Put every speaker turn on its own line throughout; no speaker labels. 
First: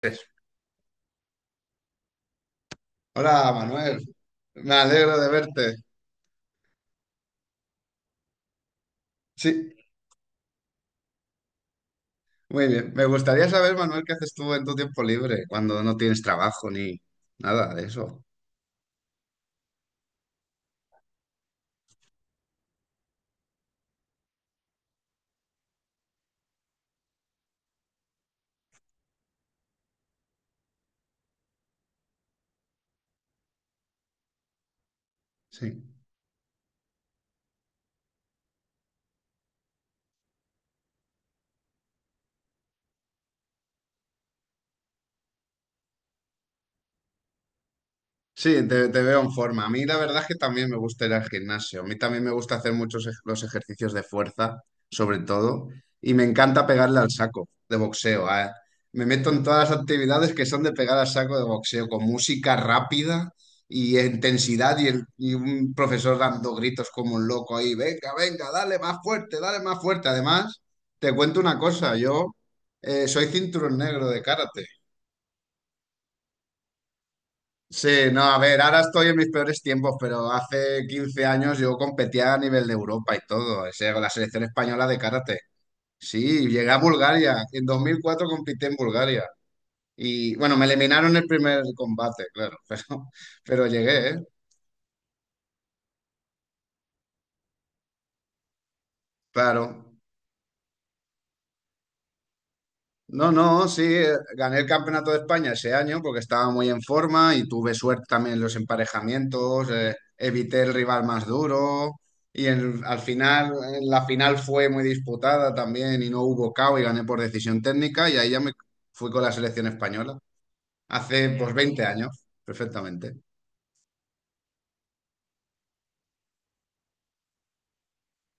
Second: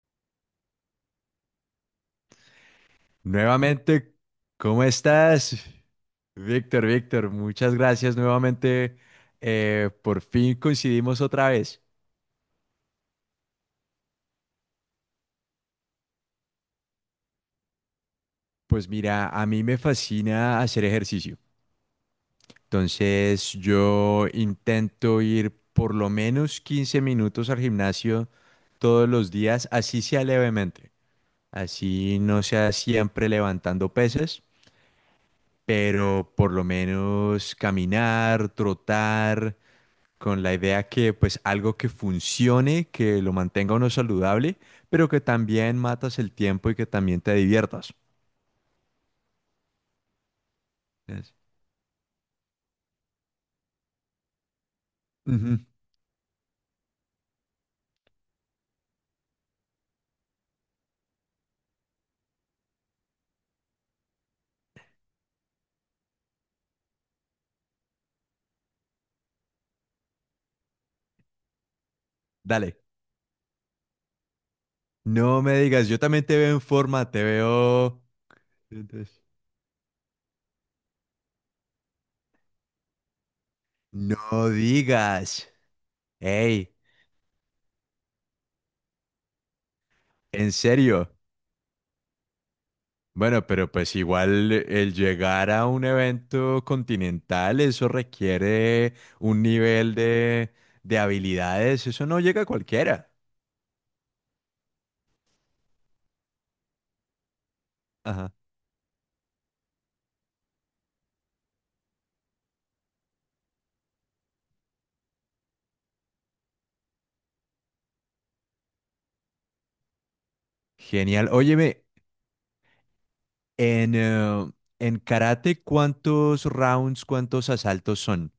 Pues, hola, Manuel.
Nuevamente,
Me
¿cómo
alegro de
estás?
verte.
Víctor, Víctor, muchas gracias nuevamente.
Sí,
Por fin coincidimos otra vez.
muy bien. Me gustaría saber, Manuel, qué haces tú en tu tiempo libre cuando no tienes trabajo ni nada de eso.
Pues mira, a mí me fascina hacer ejercicio. Entonces yo intento ir por lo menos 15 minutos al gimnasio todos los días, así sea levemente. Así no sea siempre levantando pesas,
Sí.
pero por lo menos caminar, trotar, con la idea que pues algo que funcione, que lo mantenga uno saludable, pero que también matas el tiempo y que también te diviertas.
Sí, te veo en forma. A mí la verdad es que también me gusta ir al
Es-
gimnasio. A mí también me gusta hacer los ejercicios de fuerza, sobre
Ujú.
todo, y me encanta pegarle al saco de boxeo. Me meto en todas las actividades que son de pegar al saco de boxeo, con música rápida y intensidad y un profesor dando gritos como un loco ahí, venga, venga, dale más fuerte, dale más fuerte. Además, te cuento una cosa, yo
Dale,
soy cinturón negro de karate.
no me digas, yo también te veo en forma, te veo...
Sí, no, a ver, ahora estoy en
Entonces,
mis peores tiempos, pero hace 15 años yo competía a nivel de Europa y todo, o sea, con la selección
no
española de karate.
digas,
Sí, llegué
hey,
a Bulgaria, en 2004 competí en Bulgaria y
en
bueno, me
serio.
eliminaron el primer combate, claro,
Bueno,
pero
pero pues
llegué, ¿eh?
igual el llegar a un evento continental, eso requiere un
Claro.
nivel de habilidades, eso no llega a cualquiera.
No, no, sí, gané el Campeonato de España ese año porque estaba muy en forma y tuve suerte
Ajá.
también en los emparejamientos, evité el rival más duro y al final, en la final fue muy disputada también y no hubo KO y gané por decisión técnica y ahí ya me fui con la selección española
Genial.
hace pues
Óyeme,
20 años, perfectamente.
En, eh, en karate, ¿cuántos rounds, cuántos asaltos son?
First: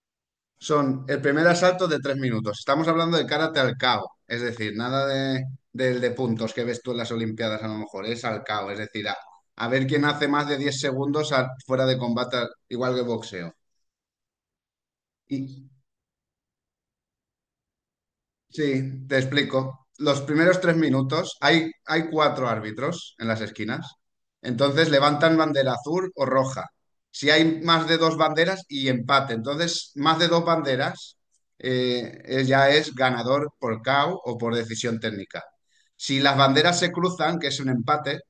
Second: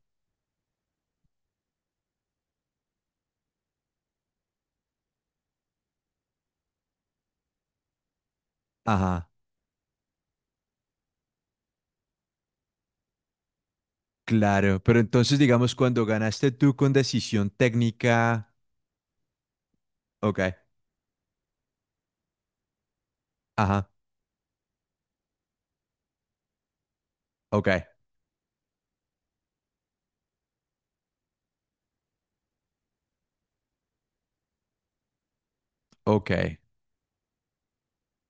Son el primer asalto de 3 minutos. Estamos hablando de karate al cao, es decir, nada de, del de puntos que ves tú en las Olimpiadas a lo mejor, es al cao, es decir,
Ajá,
a ver quién hace más de 10 segundos fuera de combate, igual que boxeo.
claro. Pero entonces, digamos, cuando ganaste tú con decisión técnica.
Sí, te explico. Los
Ok,
primeros 3 minutos hay cuatro árbitros en las
ajá,
esquinas. Entonces levantan bandera azul o roja. Si hay
ok,
más de dos banderas y empate. Entonces, más de dos banderas ya es ganador por KO o por decisión técnica. Si
ok,
las banderas se cruzan, que es un empate,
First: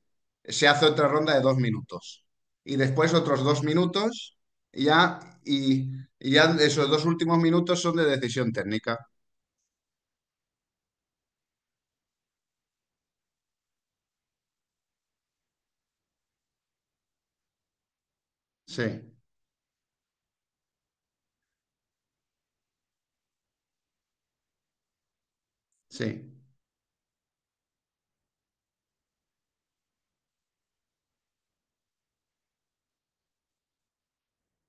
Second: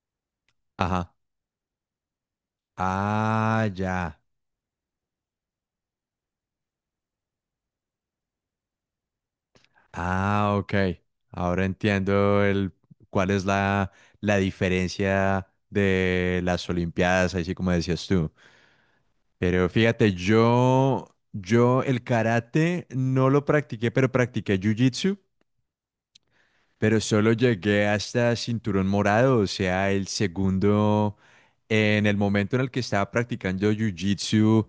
se hace otra
ajá.
ronda de 2 minutos. Y después otros dos
Ah, ya.
minutos y ya, y, y ya esos dos últimos minutos son de decisión técnica.
Ah, ok. Ahora entiendo el cuál es la, la diferencia de las Olimpiadas, así como decías tú.
Sí.
Pero fíjate, yo el karate no lo practiqué, pero practiqué jiu-jitsu.
Sí,
Pero solo llegué hasta cinturón morado, o sea, el segundo. En el momento en el que estaba practicando jiu-jitsu,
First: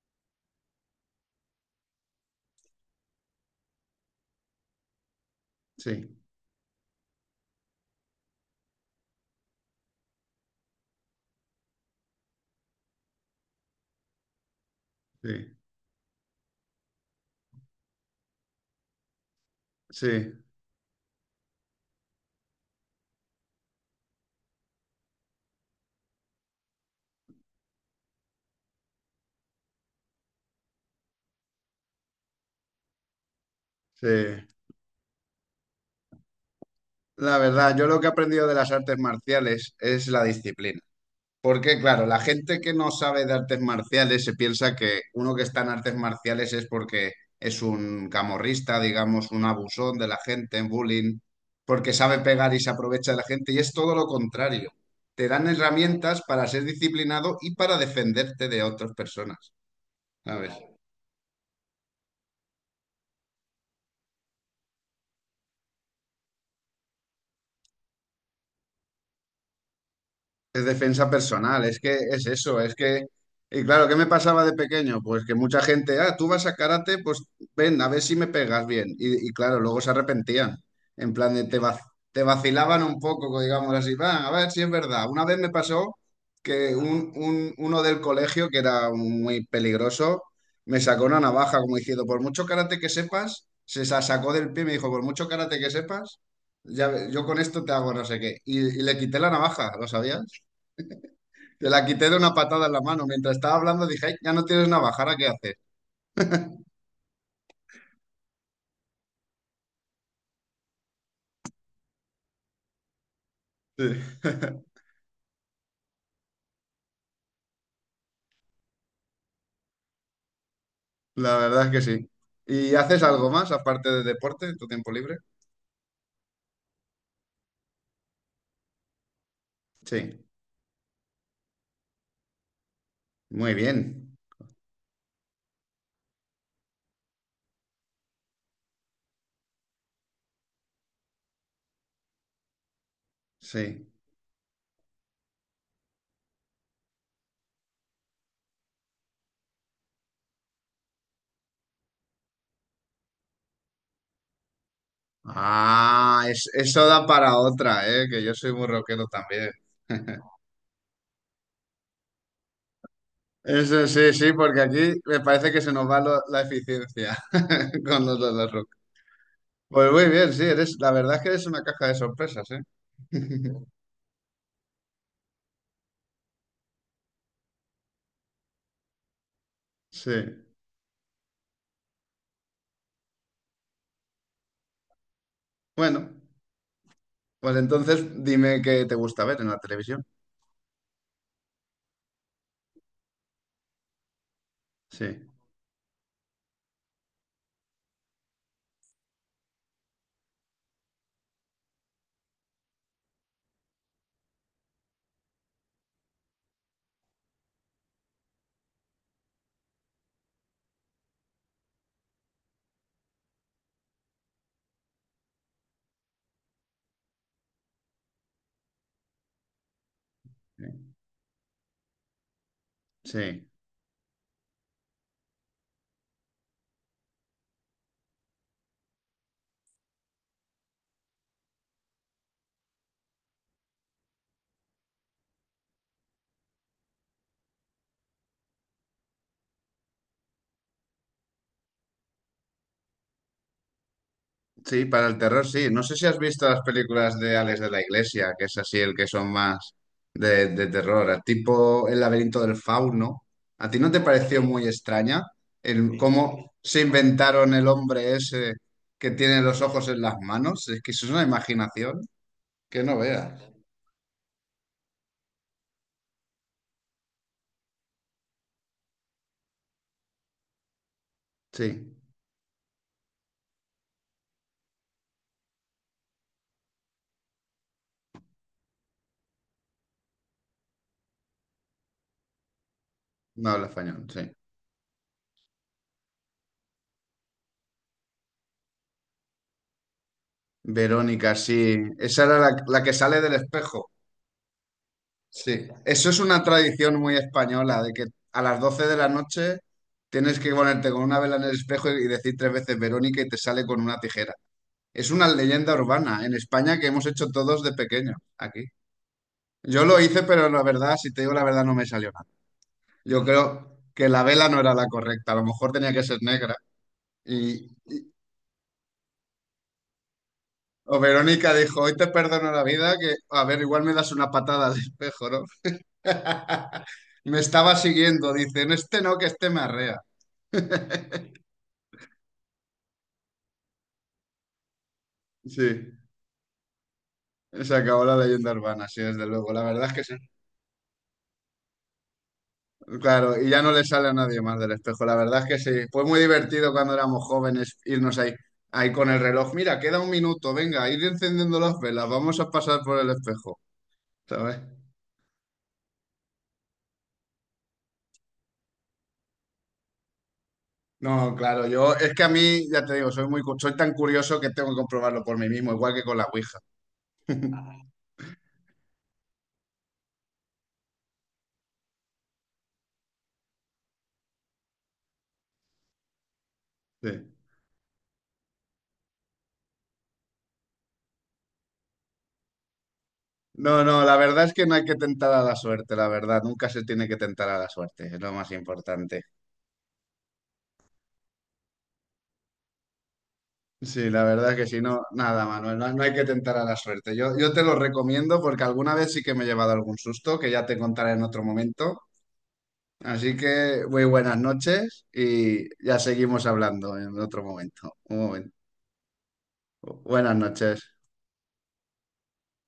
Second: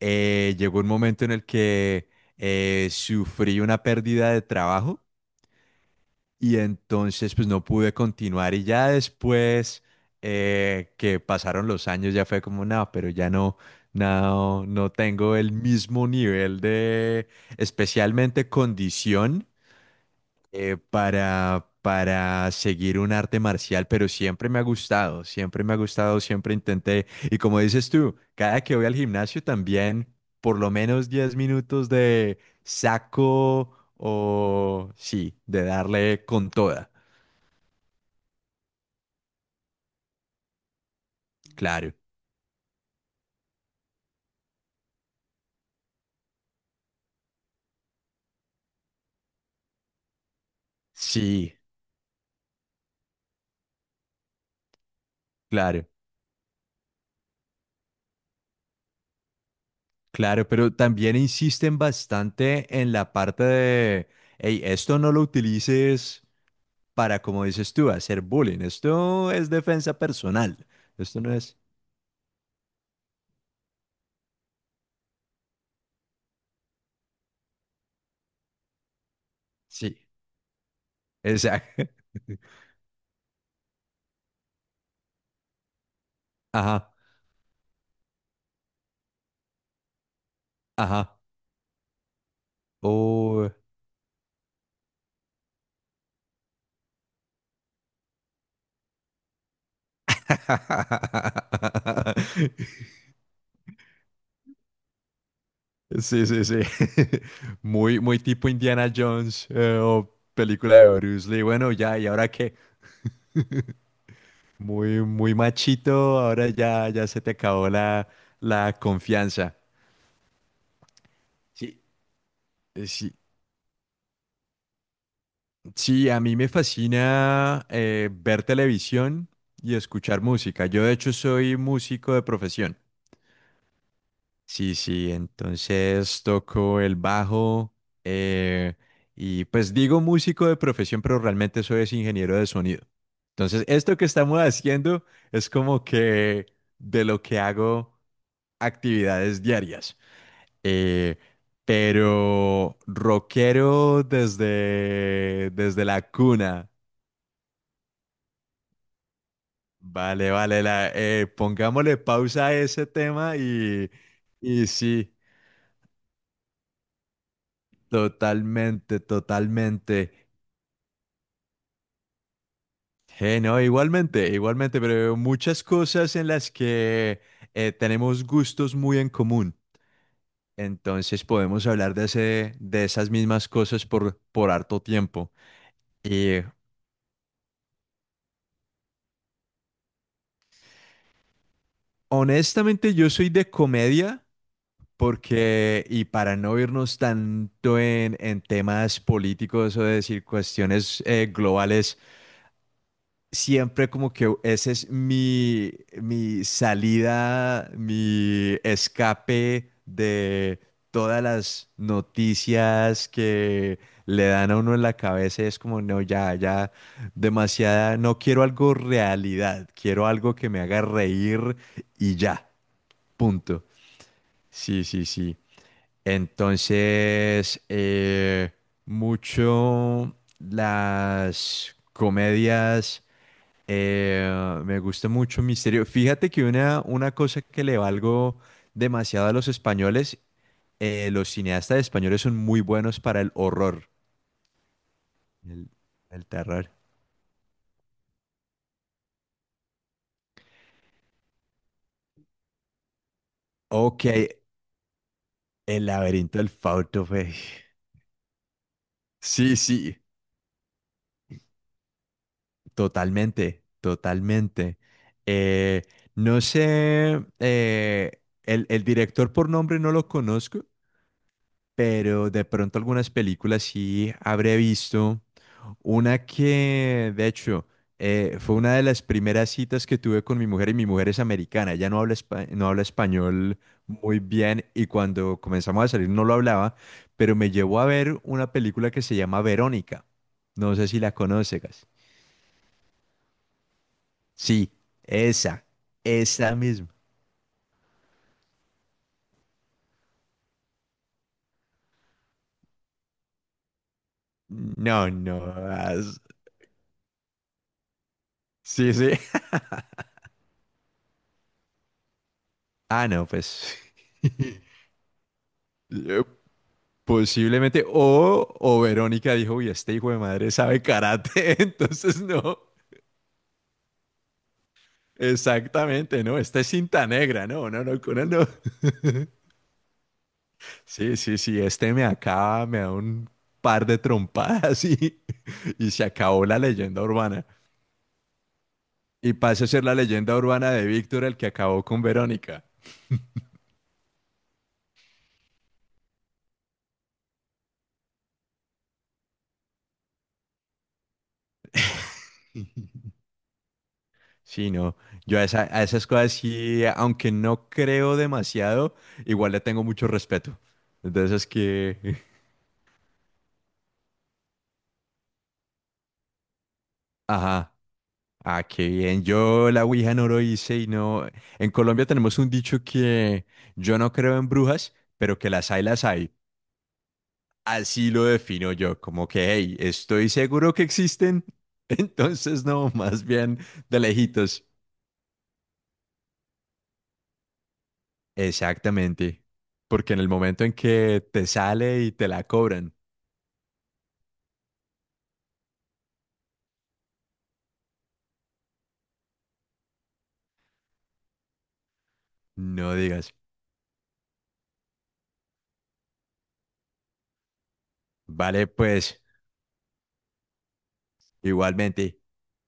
llegó un momento en el que sufrí una pérdida de trabajo
sí,
y entonces pues no pude continuar, y ya después, que pasaron los años, ya fue como, no, pero ya no, no tengo el
sí,
mismo nivel de, especialmente condición,
sí,
para seguir un arte marcial, pero siempre me ha gustado, siempre me ha gustado, siempre intenté. Y como dices tú, cada que voy al gimnasio también, por lo menos 10 minutos de saco,
sí.
o sí, de darle con toda.
La verdad, yo lo que he aprendido de las artes marciales es la disciplina. Porque,
Claro,
claro, la gente que no sabe de artes marciales se piensa que uno que está en artes marciales es porque es un camorrista, digamos, un abusón de la gente, un bullying,
sí,
porque sabe pegar y se aprovecha de la gente. Y es todo lo contrario. Te dan
claro,
herramientas para ser disciplinado y para defenderte de otras personas,
claro,
¿sabes?
pero también insisten bastante en la parte de, hey, esto no lo utilices para, como dices tú, hacer bullying. Esto es defensa
Es
personal.
defensa
Esto no es...
personal, es que es eso, es que... Y claro, ¿qué me pasaba de pequeño? Pues que mucha gente, ah, tú vas a karate, pues ven, a ver si me pegas bien. Y claro, luego se
Sí,
arrepentían, en plan de
exacto.
te vacilaban un poco, digamos así, va, a ver si es verdad. Una vez me pasó que
Ajá,
uno del colegio, que era muy peligroso, me sacó
ajá.
una navaja como diciendo, por mucho karate que sepas,
Oh.
sacó del pie y me dijo, por mucho karate que sepas, ya, yo con esto te hago no sé qué. Y le quité la navaja, ¿lo sabías? Te la quité de una patada en la mano. Mientras estaba hablando dije, "Ay, ya no tienes navajara, ¿qué haces?
Sí, sí, sí. Muy, muy tipo Indiana Jones, o película de Bruce Lee. Bueno, ya, ¿y ahora qué?
Sí,
Muy, muy machito, ahora ya, ya se te acabó la, la confianza.
la verdad
Sí.
es que sí. ¿Y haces
Sí,
algo más aparte de deporte en tu tiempo libre?
sí, a mí me fascina ver televisión y escuchar
Sí,
música. Yo de hecho soy músico de profesión.
muy bien.
Sí, sí, entonces toco el bajo, eh, y pues digo músico de profesión, pero realmente soy es ingeniero de sonido. Entonces,
Sí.
esto que estamos haciendo es como que de lo que hago actividades diarias. Eh, pero rockero desde, desde la
Ah,
cuna.
eso da para otra, ¿eh? Que yo soy muy rockero también.
Vale, vale, la, pongámosle pausa a ese tema
Eso sí, sí, porque
y
aquí
sí,
me parece que se nos va la eficiencia con los de la rock.
totalmente,
Pues muy
totalmente.
bien, sí, eres, la verdad es que eres una caja de sorpresas, ¿eh?
No, igualmente, igualmente, pero muchas cosas en las que tenemos gustos muy en común.
Sí.
Entonces podemos hablar de ese, de esas mismas cosas por harto tiempo.
Bueno.
Y
Pues entonces dime qué te gusta ver en la televisión.
honestamente yo soy de comedia
Sí,
porque, y para no irnos tanto en temas políticos o decir cuestiones globales, siempre como que ese es mi, mi salida, mi escape de todas las noticias que le dan a uno en la cabeza. Es como, no, ya, ya, demasiada, no quiero algo realidad, quiero algo que me haga
sí,
reír y ya,
sí,
punto. Sí, sí, sí. Entonces, mucho las comedias, me gusta mucho misterio. Fíjate que una cosa que le valgo demasiado a los españoles, los cineastas españoles son muy buenos para el horror,
sí, para el terror sí.
el,
No sé si has
el
visto las
terror.
películas de Alex de la Iglesia, que es así el que son más de terror, tipo El laberinto del fauno. ¿A ti no te
Ok,
pareció muy extraña
El
el
laberinto del
cómo se
Fausto, güey.
inventaron el hombre ese que tiene
Sí,
los ojos
sí,
en las manos? Es que eso es una imaginación que no veas.
totalmente, totalmente. Eh, no sé, el director por nombre no lo conozco,
Sí,
pero de pronto algunas películas sí habré visto. Una que, de hecho, fue una de las primeras citas que tuve con mi mujer, y mi mujer es americana. Ella no habla, no habla
no
español
habla español,
muy
sí.
bien, y cuando comenzamos a salir no lo hablaba, pero me llevó a ver una película que se llama Verónica. No sé si la
Verónica,
conoces.
sí. Esa era la que sale del espejo.
Sí, esa,
Sí, eso es una
esa misma.
tradición muy española, de que a las 12 de la noche tienes que ponerte con una vela en el espejo y decir 3 veces Verónica y te sale con una tijera.
No,
Es una
no.
leyenda
as-
urbana en España que hemos hecho todos de pequeño aquí.
Sí, sí.
Yo lo hice, pero la verdad, si te digo la verdad, no me salió nada.
Ah,
Yo
no, pues
creo que la vela no era la correcta, a lo mejor tenía que ser
eh,
negra. Y
posiblemente. O Verónica dijo, uy, este hijo de madre sabe
o Verónica
karate,
dijo, hoy te
entonces
perdono
no.
la vida, que a ver, igual me das una patada al espejo, ¿no?
Exactamente, ¿no? Este es cinta
Me
negra, no,
estaba
no, no, Conan
siguiendo,
no.
dicen, este no, que este me arrea.
Sí, sí, sí, este me acaba, me da un par de trompadas y
Sí,
se acabó la leyenda urbana.
se acabó la leyenda urbana, sí, desde
Y
luego. La
pasa a ser
verdad es
la
que sí.
leyenda urbana de Víctor, el que acabó con Verónica.
Claro, y ya no le sale a nadie más del espejo. La verdad es que sí. Fue muy divertido cuando éramos jóvenes irnos ahí, ahí con el reloj. Mira, queda un minuto, venga, ir encendiendo las velas, vamos a pasar por el espejo, ¿sabes?
Sí, no, yo a, a esas cosas sí, aunque no creo demasiado, igual le tengo mucho respeto. Entonces
No,
es
claro, yo
que,
es que a mí, ya te digo, soy muy, soy tan curioso que tengo que comprobarlo por mí mismo, igual que con la Ouija.
ajá. Ah, qué bien. Yo la Ouija no lo hice y no. En Colombia tenemos un dicho que yo no creo en brujas, pero que las hay, las hay.
Sí.
Así lo defino yo, como que, hey, estoy seguro que existen. Entonces, no, más bien
No,
de
no, la verdad es
lejitos.
que no hay que tentar a la suerte, la verdad. Nunca se tiene que tentar a la suerte, es lo más importante.
Exactamente. Porque en el momento en que te sale y te la cobran,
Sí, la verdad es que si no, nada, Manuel, no, no hay que tentar a la suerte. Yo te lo recomiendo porque alguna vez sí que me he llevado algún susto, que ya te contaré en otro momento.
no digas,
Así que muy buenas noches y ya seguimos hablando en otro momento. Un momento.
vale, pues,
Buenas noches.
igualmente.